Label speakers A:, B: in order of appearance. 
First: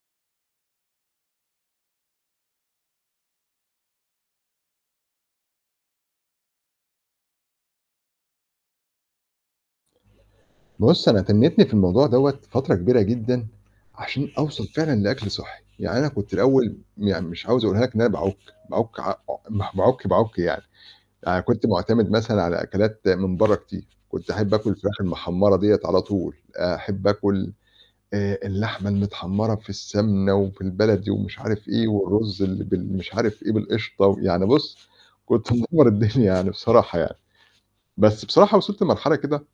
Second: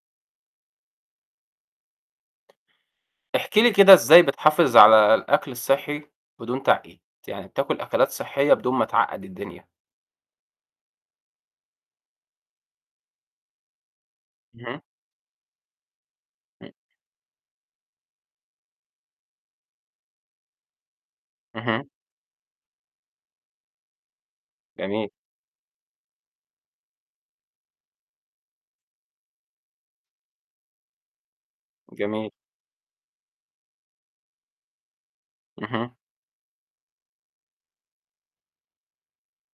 A: احكِ لي كده إزاي بتحافظ على الأكل الصحّي بدون تعقيد، يعني بتاكُل أكلات صحيّة بدون ما تعقد الدنيا.
B: بُصّ، أنا تنّيتني في الموضوع دَوّة فترة كبيرة جدًا عشان أوصل
A: أها.
B: فعلًا لأكل صحّي، يعني أنا كنت الأول يعني مش عاوز أقولها لك إن أنا باعُك، باعُك عا عو مه باعُك، باعُك يعني. أنا كنت
A: أها.
B: معتمد مثلًا على أكلات من برّا كتير، كنت أحب آكُل الفراخ
A: جميل.
B: المحمّرة دِيّة على طول، أحب آكُل آآ اللحمة المتحمّرة في السَمنة وفي البلد ومش عارف إيه
A: جميل.
B: والرُز اللي بال مش عارف إيه بالقشطة ويعني بُصّ، كنت مِدمّر
A: اهم.
B: الدنيا يعني بصراحة يعني. بس بصراحة وصلت لمرحلة كده